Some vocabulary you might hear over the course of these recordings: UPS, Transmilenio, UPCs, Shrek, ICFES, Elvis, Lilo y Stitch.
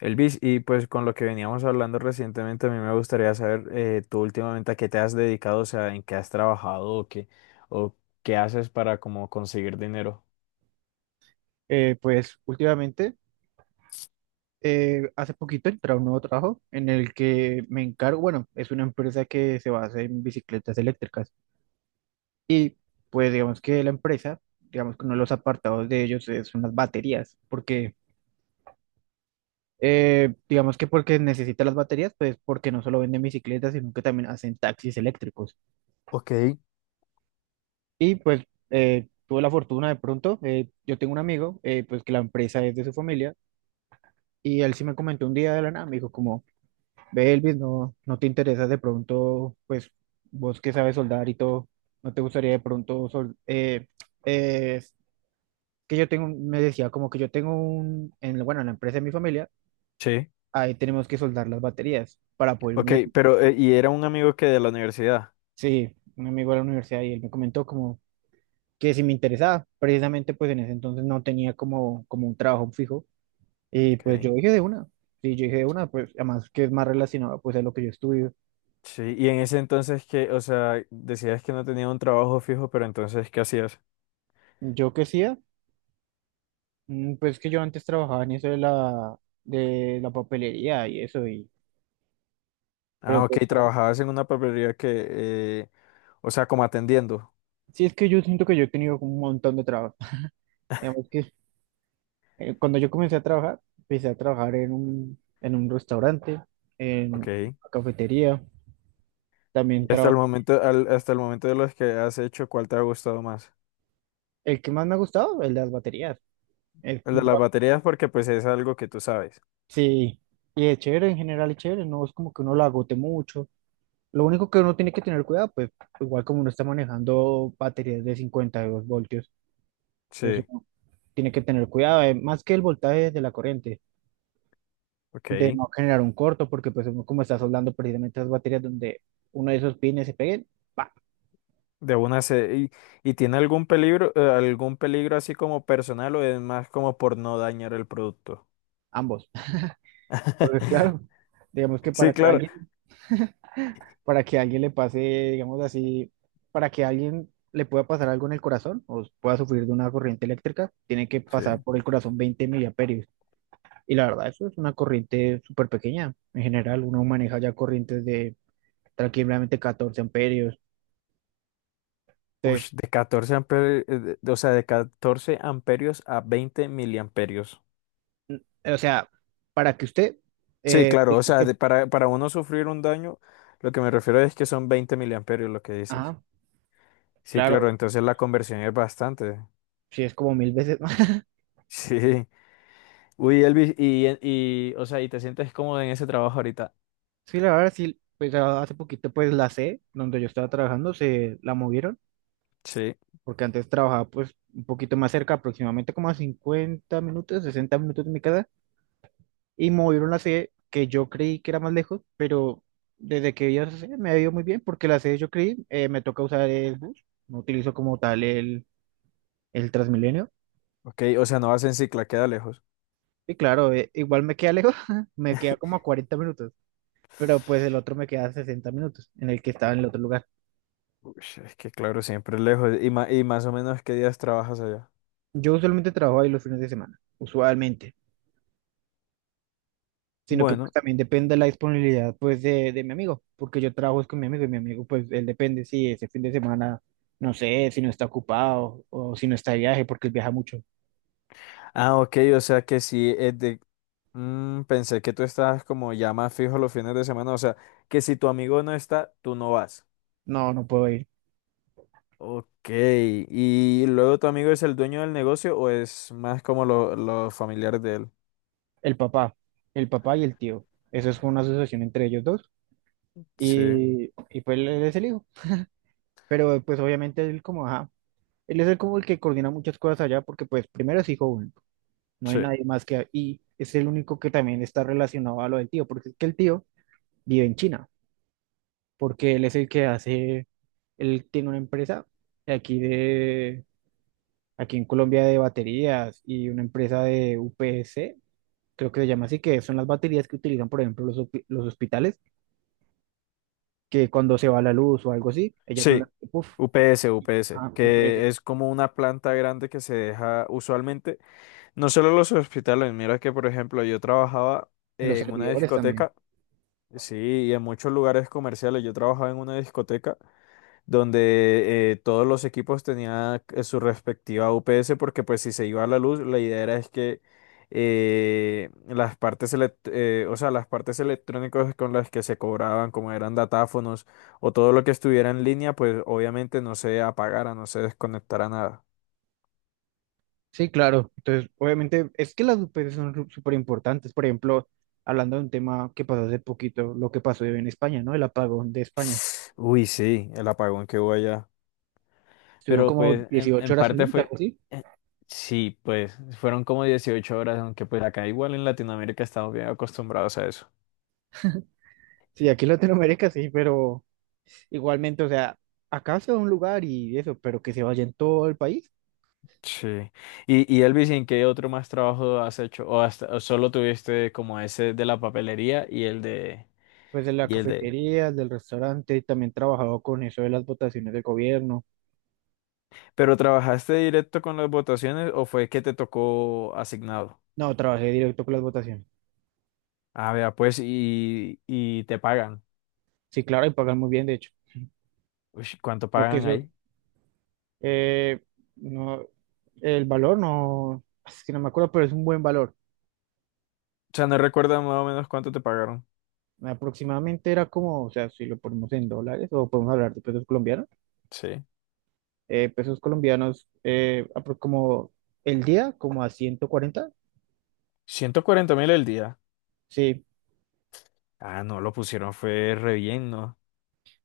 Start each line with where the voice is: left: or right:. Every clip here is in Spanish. left: Elvis, y pues con lo que veníamos hablando recientemente, a mí me gustaría saber tú últimamente a qué te has dedicado, o sea, en qué has trabajado o qué haces para como conseguir dinero.
right: Pues últimamente, hace poquito entré a un nuevo trabajo en el que me encargo, bueno, es una empresa que se basa en bicicletas eléctricas y pues digamos que la empresa, digamos que uno de los apartados de ellos son las baterías, porque digamos que porque necesita las baterías, pues porque no solo venden bicicletas, sino que también hacen taxis eléctricos.
left: Ok.
right: Y pues tuve la fortuna de pronto. Yo tengo un amigo, pues que la empresa es de su familia y él sí me comentó un día de la nada, me dijo como... Ve, Elvis, no, no te interesa de pronto, pues vos que sabes soldar y todo, no te gustaría de pronto, es que yo tengo, me decía como que yo tengo bueno, en la empresa de mi familia,
left: Sí.
right: ahí tenemos que soldar las baterías para poder
left: Ok,
right: unir.
left: pero y era un amigo que de la universidad.
right: Sí, un amigo de la universidad y él me comentó como que si me interesaba, precisamente pues en ese entonces no tenía como, como un trabajo fijo y pues
left: Ok.
right: yo dije de una, sí, yo dije de una, pues además que es más relacionado pues a lo que yo estudio.
left: Sí, y en ese entonces que, o sea, decías que no tenía un trabajo fijo, pero entonces, ¿qué hacías?
right: Yo qué sí. Pues que yo antes trabajaba en eso de la, de la papelería, y eso, y...
left: Ah,
right: Pero
left: ok,
right: pues
left: trabajabas en una papelería que, o sea, como atendiendo.
right: sí, es que yo siento que yo he tenido como un montón de trabajo. Digamos que cuando yo comencé a trabajar, empecé a trabajar en un restaurante, en una
left: Ok.
right: cafetería, también
left: Y hasta el
right: trabajé.
left: momento, hasta el momento de los que has hecho, ¿cuál te ha gustado más?
right: El que más me ha gustado, el de las baterías. Es
left: El
right: un
left: de las
right: trabajo-
left: baterías porque pues es algo que tú sabes.
right: sí, y es chévere en general, es chévere, no es como que uno lo agote mucho. Lo único que uno tiene que tener cuidado, pues igual como uno está manejando baterías de 52 voltios, entonces
left: Sí,
right: tiene que tener cuidado, más que el voltaje de la corriente, de
left: ok.
right: no generar un corto, porque pues uno como está soldando precisamente las baterías, donde uno de esos pines se peguen, ¡pa!
left: De una se... ¿Y, y tiene algún peligro así como personal o es más como por no dañar el producto?
right: Ambos. Porque claro, digamos que
left: Sí, claro.
right: para que alguien le pase, digamos así, para que alguien le pueda pasar algo en el corazón o pueda sufrir de una corriente eléctrica, tiene que
left: Sí.
right: pasar por el corazón 20 miliamperios. Y la verdad, eso es una corriente súper pequeña. En general, uno maneja ya corrientes de tranquilamente 14 amperios,
left: Uy,
right: entonces...
left: de 14 amperios, o sea, de 14 amperios a 20 miliamperios.
right: O sea, para que usted,
left: Sí,
right: eh,
left: claro, o
right: es
left: sea,
right: que,
left: para uno sufrir un daño, lo que me refiero es que son 20 miliamperios lo que dices.
right: ajá,
left: Sí,
right: claro,
left: claro, entonces la conversión es bastante.
right: sí es como 1.000 veces más.
left: Sí. Uy, Elvis, y, y, o sea, y te sientes cómodo en ese trabajo ahorita.
right: Sí, la verdad, sí, pues hace poquito, pues la C, donde yo estaba trabajando, se la movieron,
left: Sí.
right: porque antes trabajaba, pues, un poquito más cerca, aproximadamente como a 50 minutos, 60 minutos de mi casa, y movieron la C, que yo creí que era más lejos, pero desde que vi esa C me ha ido muy bien, porque la C yo creí, me toca usar el bus, no utilizo como tal el Transmilenio,
left: Ok, o sea, no vas en cicla, queda lejos.
right: y claro, igual me queda lejos, me queda como a 40 minutos. Pero pues el otro me queda 60 minutos en el que estaba en el otro lugar.
left: Uy, es que claro, siempre es lejos. Y, y más o menos, ¿qué días trabajas allá?
right: Yo usualmente trabajo ahí los fines de semana, usualmente, sino que pues
left: Bueno.
right: también depende de la disponibilidad pues de mi amigo, porque yo trabajo es con mi amigo, y mi amigo pues él depende si ese fin de semana, no sé, si no está ocupado o si no está de viaje porque él viaja mucho.
left: Ah, ok, o sea que si es de... Mm, pensé que tú estabas como ya más fijo los fines de semana, o sea, que si tu amigo no está, tú no vas.
right: No, no puedo ir.
left: Ok, ¿y luego tu amigo es el dueño del negocio o es más como los familiares de él?
right: El papá, el papá y el tío. Eso es una asociación entre ellos dos
left: Sí.
right: y pues él es el hijo. Pero pues obviamente él como, ajá, él es el como el que coordina muchas cosas allá porque pues primero es hijo único. No hay
left: Sí.
right: nadie más que... Y es el único que también está relacionado a lo del tío, porque es que el tío vive en China, porque él es el que hace, él tiene una empresa de, aquí en Colombia de baterías, y una empresa de UPS, creo que se llama así, que son las baterías que utilizan, por ejemplo, los, los hospitales, que cuando se va la luz o algo así, ellas son las
left: Sí,
right: que, puf...
left: UPS, UPS,
right: Ah, UPS,
left: que es como una planta grande que se deja usualmente, no solo los hospitales, mira que por ejemplo yo trabajaba
right: en los
left: en una
right: servidores también.
left: discoteca, sí, y en muchos lugares comerciales, yo trabajaba en una discoteca donde todos los equipos tenían su respectiva UPS porque pues si se iba a la luz, la idea era es que las partes o sea, las partes electrónicas con las que se cobraban, como eran datáfonos o todo lo que estuviera en línea, pues obviamente no se apagara, no se desconectara nada.
right: Sí, claro. Entonces, obviamente, es que las UPCs son súper importantes. Por ejemplo, hablando de un tema que pasó hace poquito, lo que pasó en España, ¿no? El apagón de España.
left: Uy, sí, el apagón que hubo allá.
right: Estuvieron
left: Pero
right: como
left: pues
right: 18
left: en
right: horas sin
left: parte
right: luz,
left: fue,
right: algo así.
left: eh, sí, pues fueron como 18 horas, aunque pues acá igual en Latinoamérica estamos bien acostumbrados a eso.
right: Sí, aquí en Latinoamérica sí, pero igualmente, o sea, acá se va a un lugar y eso, pero que se vaya en todo el país.
left: Sí. Y Elvis, ¿en qué otro más trabajo has hecho? ¿O hasta o solo tuviste como ese de la papelería
right: Pues de la
left: y el de
right: cafetería, del restaurante, también trabajaba con eso de las votaciones del gobierno.
left: ¿Pero trabajaste directo con las votaciones o fue que te tocó asignado?
right: No, trabajé directo con las votaciones.
left: Ah, vea, pues y te pagan.
right: Sí, claro, y pagan muy bien, de hecho.
left: Uy, ¿cuánto
right: Lo que
left: pagan
right: eso...
left: ahí?
right: Eh, no, el valor no, es que no me acuerdo, pero es un buen valor.
left: O sea, no recuerdo más o menos cuánto te pagaron.
right: Aproximadamente era como, o sea, si lo ponemos en dólares o podemos hablar de
left: Sí.
right: pesos colombianos como el día, como a 140.
left: 140.000 el día.
right: Sí,
left: Ah, no, lo pusieron, fue re bien, ¿no?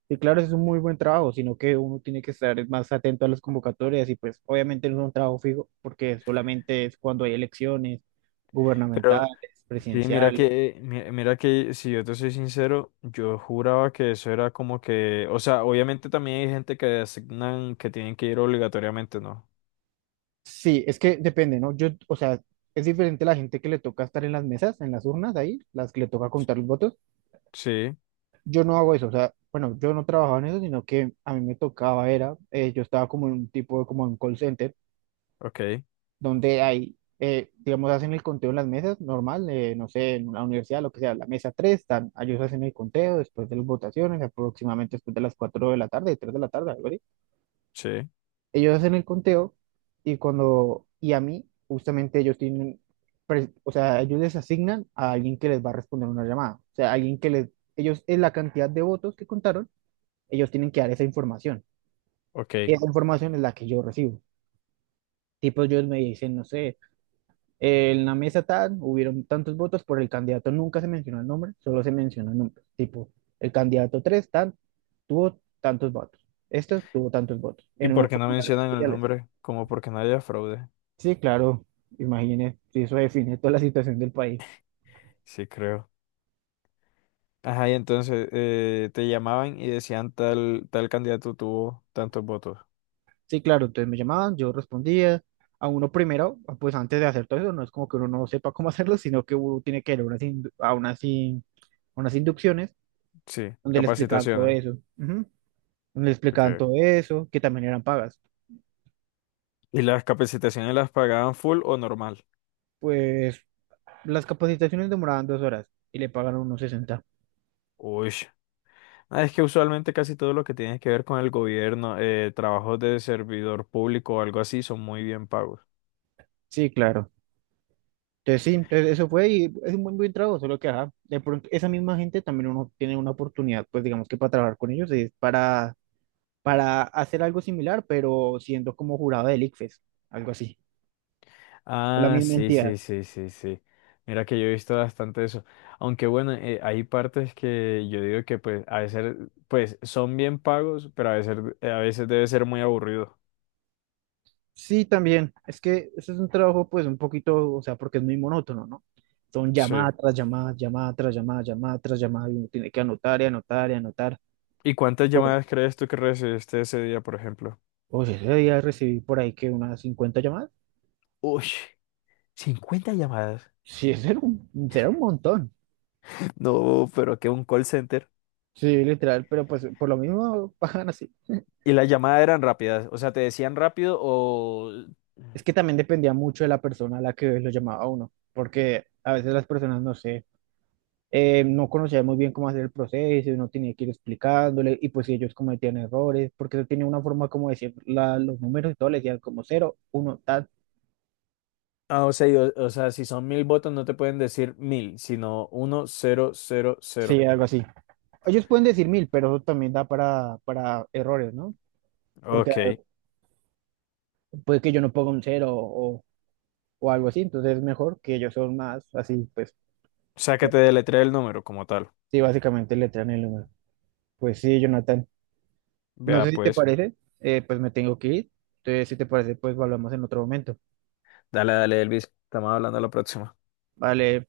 right: y claro, es un muy buen trabajo, sino que uno tiene que estar más atento a las convocatorias, y pues obviamente no es un trabajo fijo porque solamente es cuando hay elecciones gubernamentales,
left: Pero sí, mira
right: presidenciales.
left: que, mira que si yo te soy sincero, yo juraba que eso era como que, o sea, obviamente también hay gente que asignan que tienen que ir obligatoriamente, ¿no?
right: Sí, es que depende, ¿no? Yo, o sea, es diferente la gente que le toca estar en las mesas, en las urnas ahí, las que le toca contar los votos.
left: Sí,
right: Yo no hago eso, o sea, bueno, yo no trabajaba en eso, sino que a mí me tocaba, era, yo estaba como en un tipo, como en un call center,
left: ok,
right: donde hay, digamos, hacen el conteo en las mesas, normal, no sé, en una universidad, lo que sea, la mesa 3 están, ellos hacen el conteo después de las votaciones, aproximadamente después de las 4 de la tarde, 3 de la tarde, algo así.
left: sí,
right: Ellos hacen el conteo y cuando, y a mí, justamente ellos tienen, o sea, ellos les asignan a alguien que les va a responder una llamada. O sea, alguien que les, ellos, en la cantidad de votos que contaron, ellos tienen que dar esa información. Y
left: ok.
right: esa información es la que yo recibo. Tipo, ellos me dicen, no sé, en la mesa tal, hubieron tantos votos por el candidato", nunca se menciona el nombre, solo se menciona el nombre. Tipo, el candidato 3 tan, tuvo tantos votos. Este tuvo tantos votos
left: ¿Y
right: en
left: por
right: unos
left: qué no
right: formularios
left: mencionan el
right: especiales.
left: nombre? Como porque no haya fraude.
right: Sí, claro, imagínese, sí, eso define toda la situación del país.
left: Sí, creo. Ajá, y entonces te llamaban y decían tal, tal candidato tuvo tantos votos.
right: Sí, claro, entonces me llamaban, yo respondía. A uno primero, pues antes de hacer todo eso, no es como que uno no sepa cómo hacerlo, sino que uno tiene que ir a unas, indu- a unas, in- a unas inducciones
left: Sí,
right: donde le explicaban todo
left: capacitaciones.
right: eso, ujú. Donde le explicaban
left: Okay.
right: todo eso, que también eran pagas.
left: ¿Y las capacitaciones las pagaban full o normal?
right: Pues las capacitaciones demoraban 2 horas y le pagaron unos 60.
left: Uy. Ah, es que usualmente casi todo lo que tiene que ver con el gobierno, trabajos de servidor público o algo así, son muy bien pagos.
right: Sí, claro. Entonces sí, entonces eso fue, y es un buen, buen trabajo, solo que ajá, de pronto esa misma gente también uno tiene una oportunidad, pues digamos que para trabajar con ellos es para hacer algo similar, pero siendo como jurado del ICFES, algo así, la
left: Ah,
right: misma
left: sí,
right: entidad.
left: sí, sí, sí, sí. Mira que yo he visto bastante eso. Aunque bueno, hay partes que yo digo que pues a veces pues son bien pagos, pero a veces debe ser muy aburrido.
right: Sí, también, es que ese es un trabajo pues un poquito, o sea, porque es muy monótono, ¿no? Son
left: Sí.
right: llamada tras llamada, llamada tras llamada, llamada tras llamada, y uno tiene que anotar y anotar y anotar.
left: ¿Y cuántas
right: Pues,
left: llamadas crees tú que recibiste ese día, por ejemplo?
right: oye, ese día recibí por ahí que unas 50 llamadas.
left: Uy, 50 llamadas.
right: Sí, ese era un montón.
left: No, pero que un call center.
right: Sí, literal, pero pues por lo mismo pagan así.
left: Y las llamadas eran rápidas, o sea, te decían rápido o...
right: Es que también dependía mucho de la persona a la que lo llamaba a uno, porque a veces las personas, no sé, no conocían muy bien cómo hacer el proceso, uno tenía que ir explicándole, y pues si ellos cometían errores, porque eso tenía una forma como decir los números y todo, le decían como cero, uno, tal,
left: Ah, o sea, y o sea, si son mil votos no te pueden decir mil, sino uno, cero, cero,
right: sí,
left: cero.
right: algo así. Ellos pueden decir mil, pero eso también da para errores, ¿no? Porque
left: Ok,
right: puede que yo no ponga un cero o algo así, entonces es mejor que ellos son más así, pues,
left: o sea que te deletrea el número como tal.
right: sí, básicamente le traen el número. Pues sí, Jonathan. No
left: Vea
right: sé si te
left: pues.
right: parece, pues me tengo que ir. Entonces, si te parece, pues hablamos en otro momento.
left: Dale, dale, Elvis, estamos hablando a la próxima.
right: Vale.